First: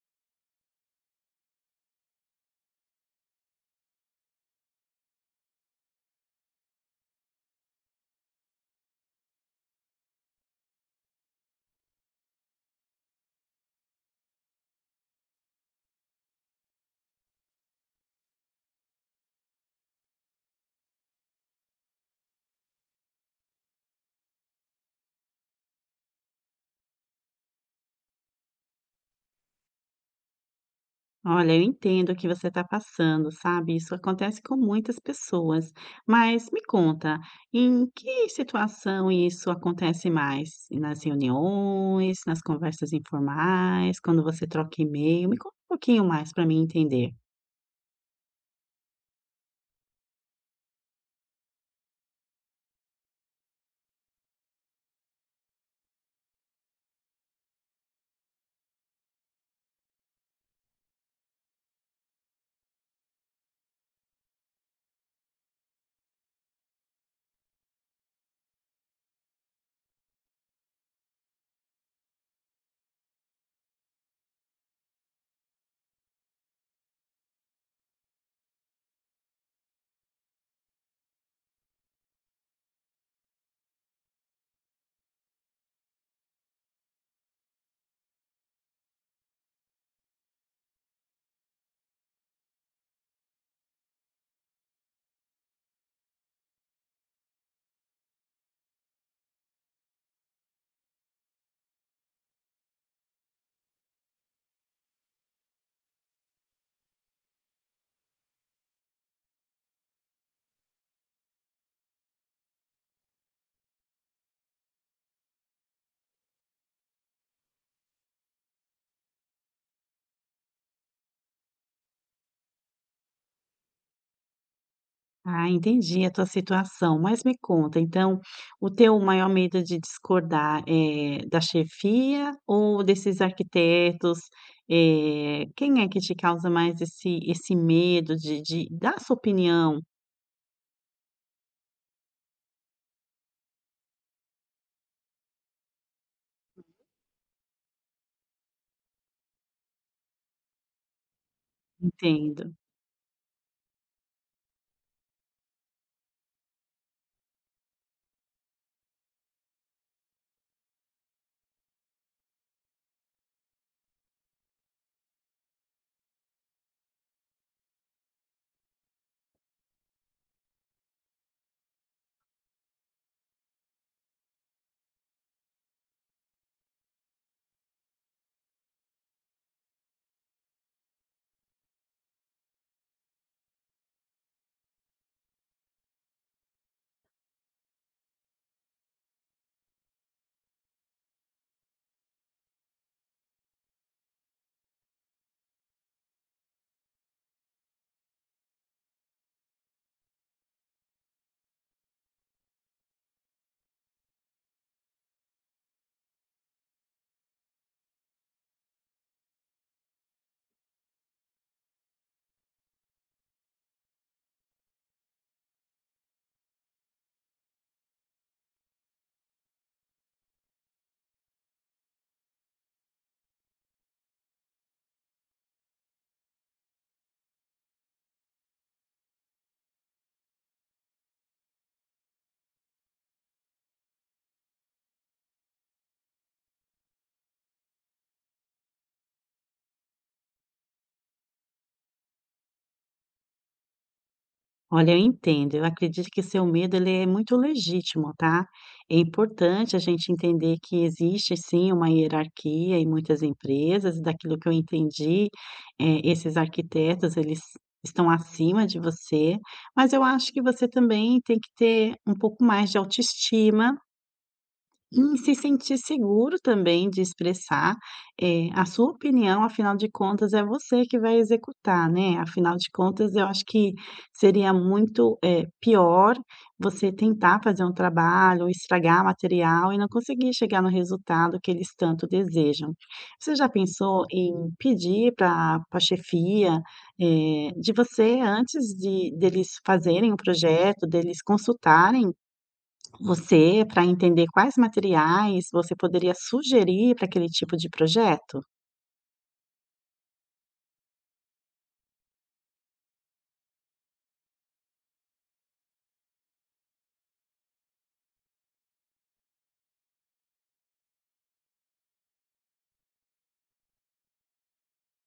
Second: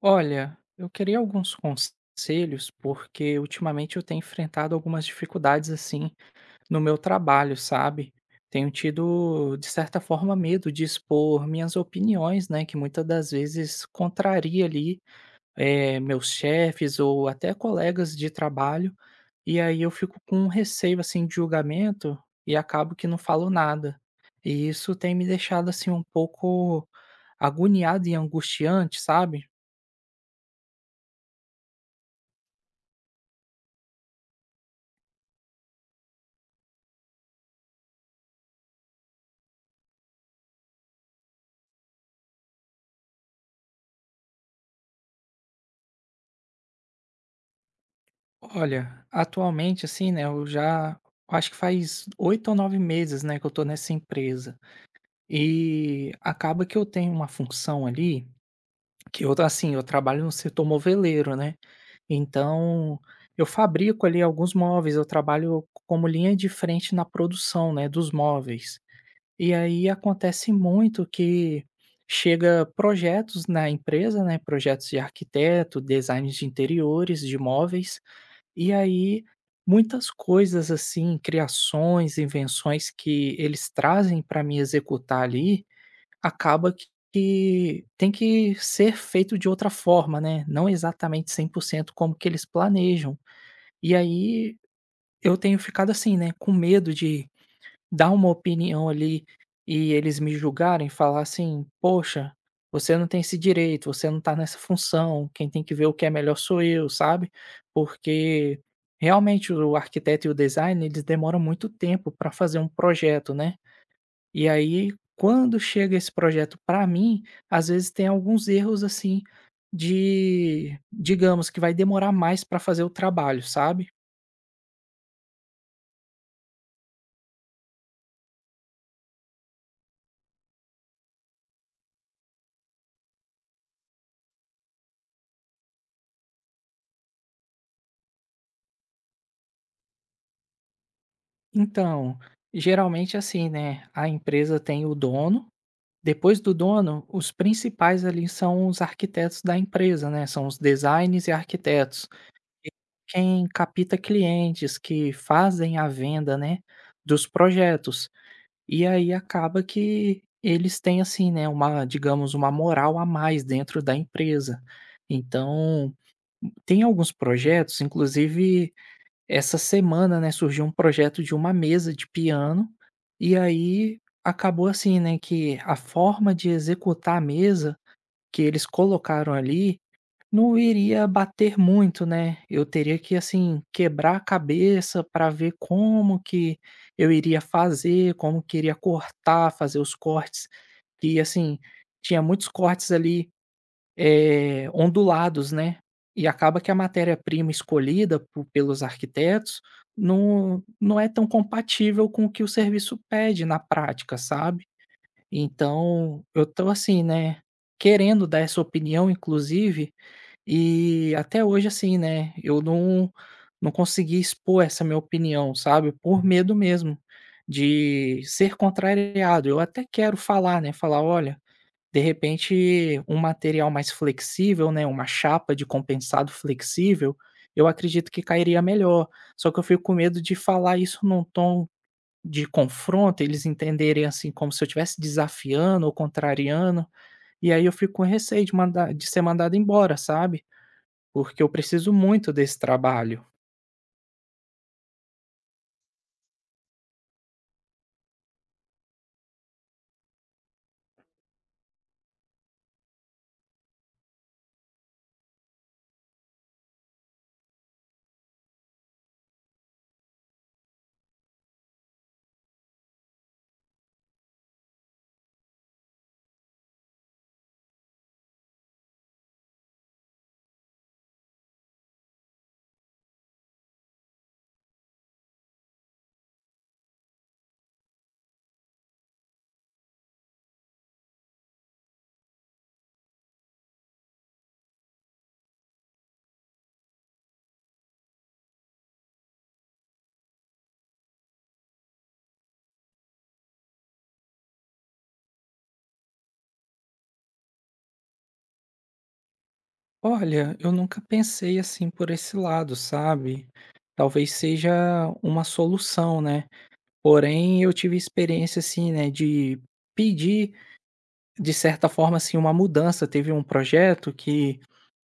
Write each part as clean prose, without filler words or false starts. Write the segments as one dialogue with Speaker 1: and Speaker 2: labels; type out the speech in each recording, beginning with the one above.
Speaker 1: Olha, eu queria alguns conselhos, porque ultimamente eu tenho enfrentado algumas dificuldades assim no meu trabalho, sabe? Tenho tido, de certa forma, medo de expor minhas opiniões, né? Que muitas das vezes contraria ali meus chefes ou até colegas de trabalho, e aí eu fico com um receio assim de julgamento e acabo que não falo nada. E isso tem me deixado assim um pouco agoniado e angustiante, sabe?
Speaker 2: Olha, eu entendo o que você está passando, sabe? Isso acontece com muitas pessoas. Mas me conta, em que situação isso acontece mais? Nas reuniões, nas conversas informais, quando você troca e-mail? Me conta um pouquinho mais para mim entender.
Speaker 1: Olha, atualmente, assim, né, eu já acho que faz 8 ou 9 meses, né, que eu tô nessa empresa. E acaba que eu tenho uma função ali, que eu, assim, eu trabalho no setor moveleiro, né? Então, eu fabrico ali alguns móveis, eu trabalho como linha de frente na produção, né, dos móveis. E aí acontece muito que chega projetos na empresa, né, projetos de arquiteto, designs de interiores, de móveis, e aí, muitas coisas assim, criações, invenções que eles trazem para me executar ali, acaba que tem que ser feito de outra forma, né, não exatamente 100% como que eles planejam. E aí, eu tenho ficado assim, né, com medo de dar uma opinião ali e eles me julgarem, falar assim: "Poxa, você não tem esse direito, você não tá nessa função, quem tem que ver o que é melhor sou eu", sabe. Porque realmente o arquiteto e o design eles demoram muito tempo para fazer um projeto, né. E aí quando chega esse projeto para mim, às vezes tem alguns erros assim de digamos que vai demorar mais para fazer o trabalho, sabe.
Speaker 2: Ah, entendi a tua situação, mas me conta, então, o teu maior medo de discordar é da chefia ou desses arquitetos? Quem é que te causa mais esse medo de dar sua opinião?
Speaker 1: Então, geralmente é assim, né, a empresa tem o dono. Depois do dono, os principais ali são os arquitetos da empresa, né? São os designers e arquitetos,
Speaker 2: Entendo.
Speaker 1: quem capta clientes, que fazem a venda, né, dos projetos. E aí acaba que eles têm assim, né, uma, digamos, uma moral a mais dentro da empresa. Então, tem alguns projetos, inclusive essa semana, né, surgiu um projeto de uma mesa de piano, e aí acabou assim, né, que a forma de executar a mesa que eles colocaram ali não iria bater muito, né? Eu teria que assim quebrar a cabeça para ver como que eu iria fazer, como que iria cortar, fazer os cortes, que assim tinha muitos cortes ali ondulados, né. E acaba que a matéria-prima escolhida po pelos arquitetos não é tão compatível com o que o serviço pede na prática, sabe. Então, eu tô assim, né, querendo dar essa opinião inclusive, e até hoje assim, né, eu não consegui expor essa minha opinião, sabe, por medo mesmo de ser contrariado. Eu até quero falar, né, falar: "Olha". De repente, um material mais flexível, né, uma chapa de compensado flexível, eu acredito que cairia melhor. Só que eu fico com medo de falar isso num tom de confronto, eles entenderem assim como se eu estivesse desafiando ou contrariando, e aí eu fico com receio de mandar de ser mandado embora, sabe? Porque eu preciso muito desse trabalho.
Speaker 2: Olha, eu entendo. Eu acredito que seu medo ele é muito legítimo, tá? É importante a gente entender que existe sim uma hierarquia em muitas empresas. Daquilo que eu entendi, esses arquitetos eles estão acima de você, mas eu acho que você também tem que ter um pouco mais de autoestima e se sentir seguro também de expressar, a sua opinião, afinal de contas é você que vai executar, né, afinal de contas eu acho que seria muito, pior você tentar fazer um trabalho, estragar material e não conseguir chegar no resultado que eles tanto desejam. Você já pensou em pedir para pra chefia, de você antes de deles fazerem o projeto, deles consultarem você, para entender quais materiais você poderia sugerir para aquele tipo de projeto?
Speaker 1: Olha, eu nunca pensei assim por esse lado, sabe? Talvez seja uma solução, né? Porém, eu tive experiência, assim, né, de pedir, de certa forma, assim, uma mudança. Teve um projeto que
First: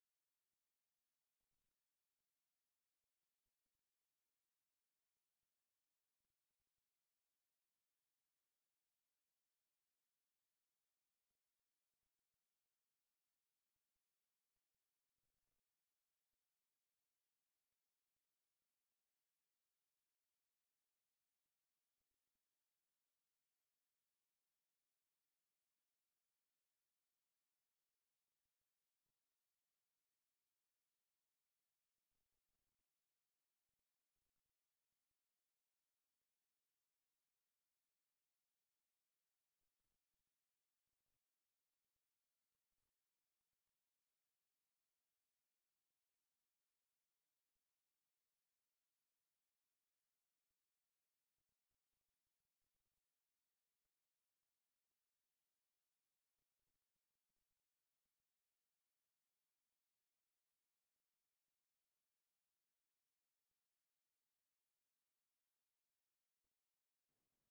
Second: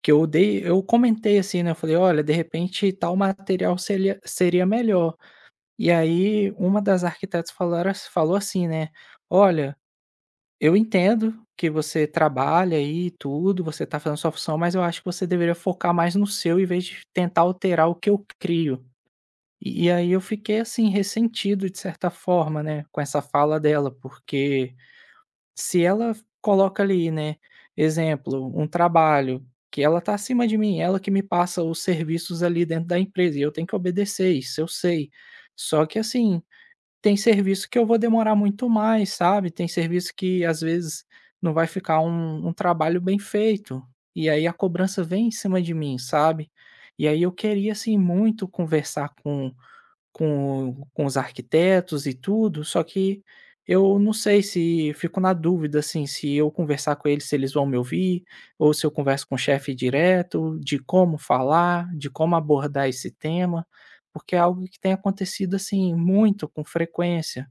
Speaker 1: que eu comentei, assim, né, eu falei: "Olha, de repente, tal material seria melhor". E aí, uma das arquitetas falaram ass falou assim, né: "Olha, eu entendo que você trabalha aí e tudo, você tá fazendo sua função, mas eu acho que você deveria focar mais no seu, em vez de tentar alterar o que eu crio". E aí eu fiquei, assim, ressentido de certa forma, né, com essa fala dela, porque se ela coloca ali, né, exemplo, um trabalho que ela tá acima de mim, ela que me passa os serviços ali dentro da empresa e eu tenho que obedecer, isso eu sei. Só que, assim, tem serviço que eu vou demorar muito mais, sabe, tem serviço que às vezes não vai ficar um trabalho bem feito, e aí a cobrança vem em cima de mim, sabe. E aí eu queria, assim, muito conversar com os arquitetos e tudo, só que eu não sei se fico na dúvida, assim, se eu conversar com eles, se eles vão me ouvir, ou se eu converso com o chefe direto, de como falar, de como abordar esse tema, porque é algo que tem acontecido, assim, muito, com frequência.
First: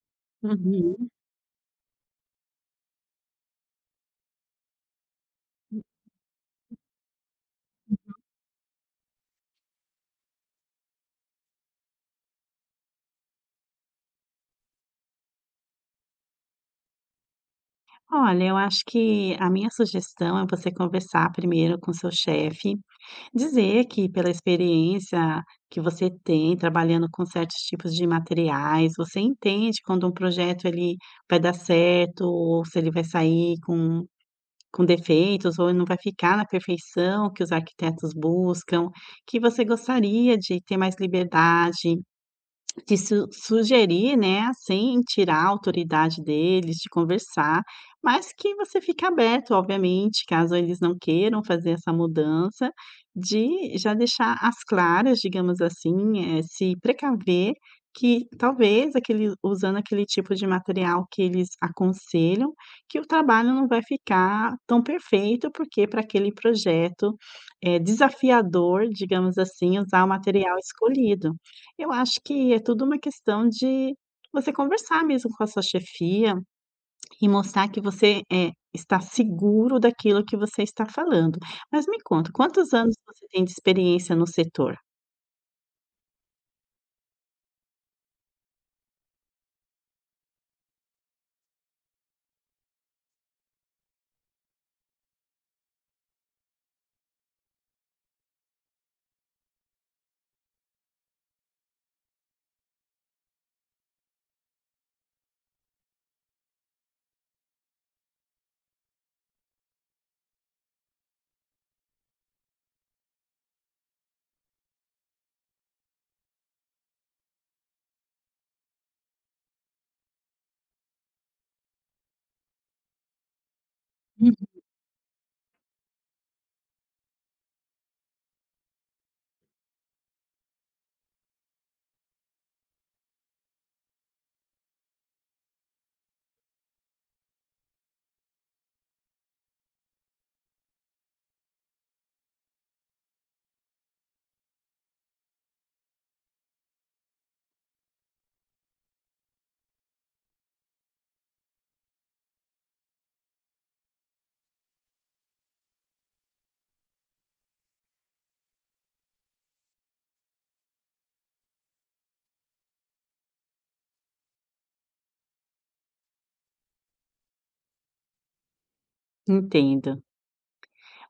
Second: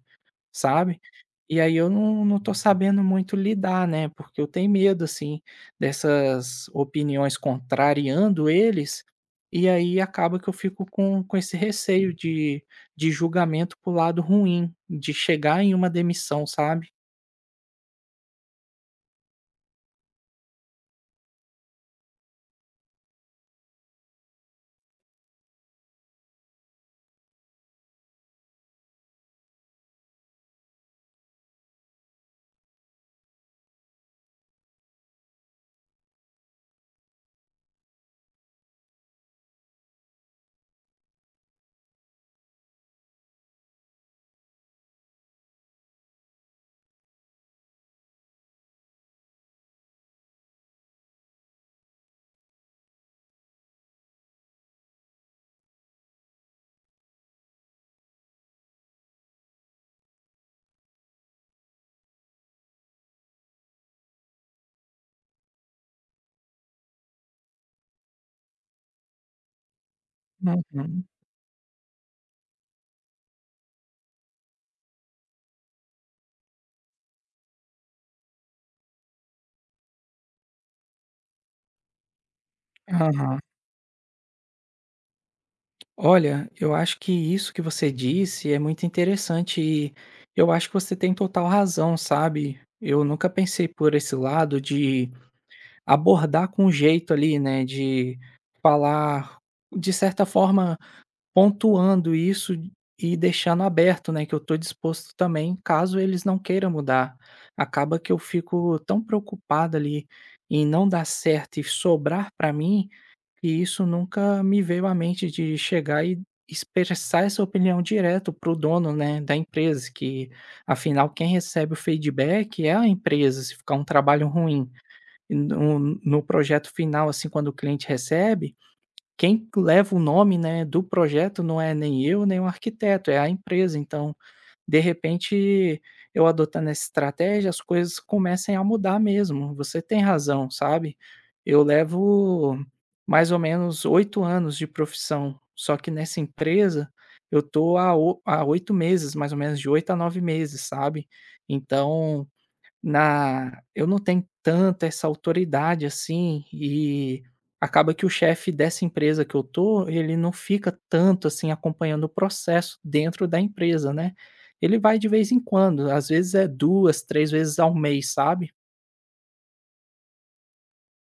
Speaker 1: Sabe?
Speaker 2: Uhum.
Speaker 1: E aí eu não tô sabendo muito lidar, né, porque eu tenho medo, assim, dessas opiniões contrariando eles, e aí acaba que eu fico com esse receio de julgamento para lado ruim, de chegar em uma demissão, sabe?
Speaker 2: Olha, eu acho que a minha sugestão é você conversar primeiro com seu chefe, dizer que pela experiência que você tem trabalhando com certos tipos de materiais, você entende quando um projeto ele vai dar certo, ou se ele vai sair com defeitos, ou não vai ficar na perfeição que os arquitetos buscam, que você gostaria de ter mais liberdade. De su Sugerir, né, sem tirar a autoridade deles, de conversar, mas que você fique aberto, obviamente, caso eles não queiram fazer essa mudança, de já deixar as claras, digamos assim, se precaver que talvez aquele usando aquele tipo de material que eles aconselham, que o trabalho não vai ficar tão perfeito, porque para aquele projeto é desafiador, digamos assim, usar o material
Speaker 1: Uhum.
Speaker 2: escolhido. Eu acho que é tudo uma questão de você conversar mesmo com a sua chefia e mostrar que você, está seguro daquilo que você está falando. Mas me conta, quantos anos você
Speaker 1: Aham.
Speaker 2: tem de experiência no setor?
Speaker 1: Olha, eu acho que isso que você disse é muito interessante e eu acho que você tem total razão, sabe? Eu nunca pensei por esse lado de abordar com jeito ali, né, de falar, de certa forma, pontuando isso e deixando aberto, né, que eu tô disposto também, caso eles não queiram mudar. Acaba que eu fico tão preocupado ali em não dar certo e sobrar para mim, e isso nunca me veio à mente de chegar e expressar essa opinião direto pro dono, né, da empresa, que afinal quem recebe o feedback é a empresa, se ficar um trabalho
Speaker 2: Uhum.
Speaker 1: ruim. E no projeto final, assim, quando o cliente recebe, quem leva o nome, né, do projeto não é nem eu, nem o arquiteto, é a empresa. Então, de repente, eu adotando essa estratégia, as coisas comecem a mudar mesmo. Você tem razão, sabe? Eu levo mais ou menos 8 anos de profissão, só que nessa empresa eu tô há 8 meses, mais ou menos de 8 a 9 meses, sabe? Então na eu não tenho tanta essa autoridade, assim, e acaba que o chefe dessa empresa que eu tô, ele não fica tanto, assim, acompanhando o processo dentro da empresa, né. Ele vai de vez em quando, às vezes é 2 3 vezes ao mês, sabe.
Speaker 2: Entenda.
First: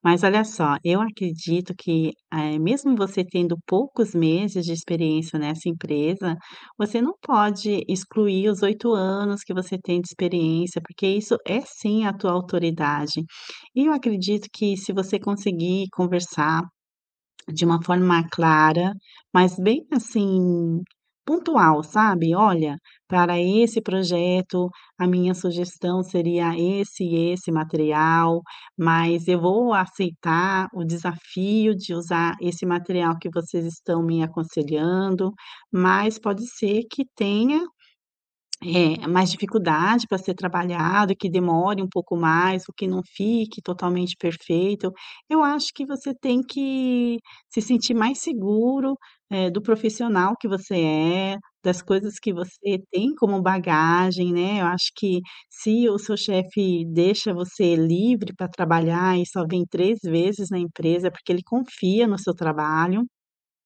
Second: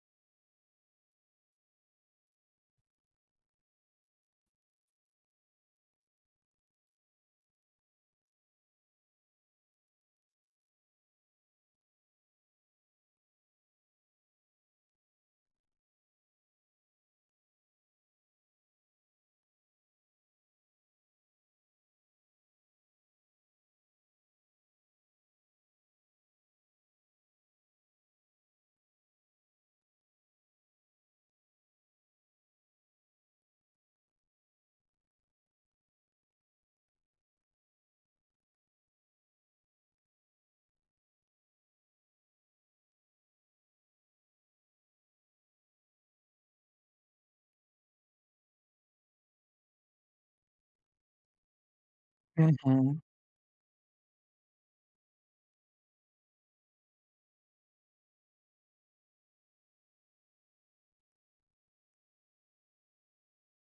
Speaker 2: Mas olha só, eu acredito que, mesmo você tendo poucos meses de experiência nessa empresa, você não pode excluir os 8 anos que você tem de experiência, porque isso é sim a tua autoridade. E eu acredito que se você conseguir conversar, de uma forma clara, mas bem assim, pontual, sabe. "Olha, para esse projeto, a minha sugestão seria esse e esse material, mas eu vou aceitar o desafio de usar esse material que vocês estão me aconselhando, mas pode ser que tenha é mais dificuldade para ser trabalhado, que demore um pouco mais, ou que não fique totalmente perfeito. Eu acho que você tem que se sentir mais seguro, do profissional que você é, das coisas que você
Speaker 1: Uhum,
Speaker 2: tem como bagagem, né. Eu acho que se o seu chefe deixa você livre para trabalhar e só vem 3 vezes na empresa, é porque ele confia no seu trabalho.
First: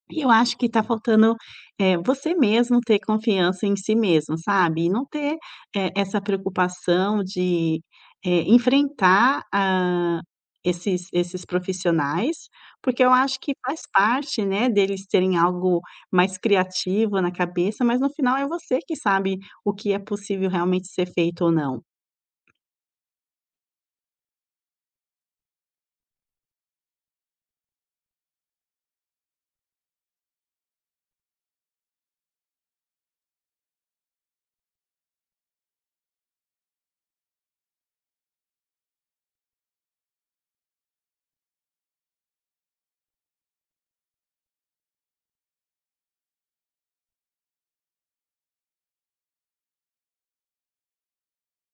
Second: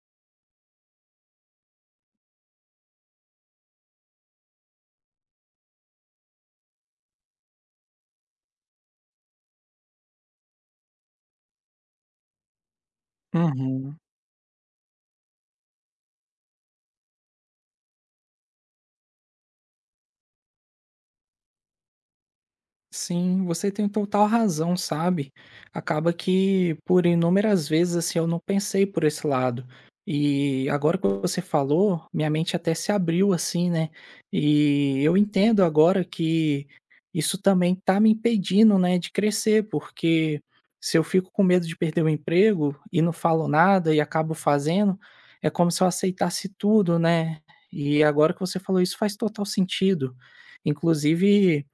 Speaker 2: E eu acho que tá faltando, você mesmo ter confiança em si mesmo, sabe, e não ter, essa preocupação de, enfrentar, esses profissionais, porque eu acho que faz
Speaker 1: uhum.
Speaker 2: parte, né, deles terem algo mais criativo na cabeça, mas no final é você que sabe o que é possível realmente ser feito ou não.
Speaker 1: Sim, você tem total razão, sabe? Acaba que por inúmeras vezes assim eu não pensei por esse lado. E agora que você falou, minha mente até se abriu assim, né? E eu entendo agora que isso também tá me impedindo, né, de crescer, porque se eu fico com medo de perder o emprego e não falo nada e acabo fazendo, é como se eu aceitasse tudo, né? E agora que você falou isso faz total sentido. Inclusive,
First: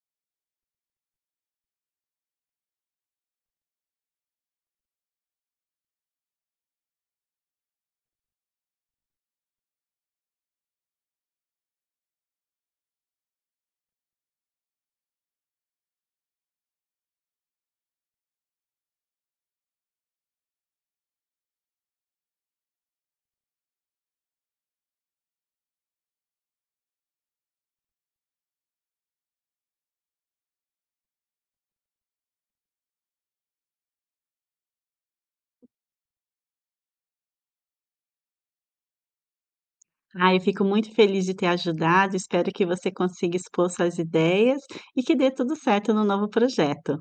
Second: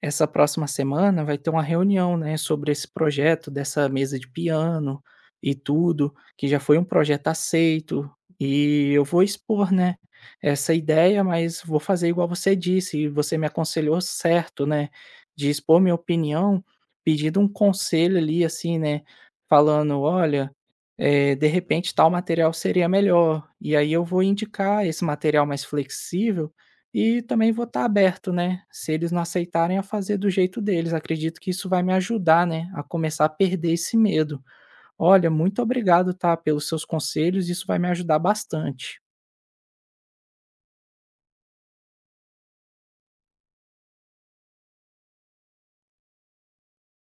Speaker 1: essa próxima semana vai ter uma reunião, né, sobre esse projeto dessa mesa de piano e tudo, que já foi um projeto aceito, e eu vou expor, né, essa ideia, mas vou fazer igual você disse, e você me aconselhou certo, né, de expor minha opinião, pedindo um conselho ali, assim, né, falando: "Olha, de repente tal material seria melhor", e aí eu vou indicar esse material mais flexível e também vou estar aberto, né, se eles não aceitarem a fazer do jeito deles, acredito que isso vai me ajudar, né, a começar a perder esse medo. Olha, muito obrigado, tá, pelos seus conselhos, isso vai me ajudar bastante.
Speaker 2: Ah, eu fico muito feliz de ter ajudado, espero que você consiga expor suas ideias e que dê tudo certo no novo projeto.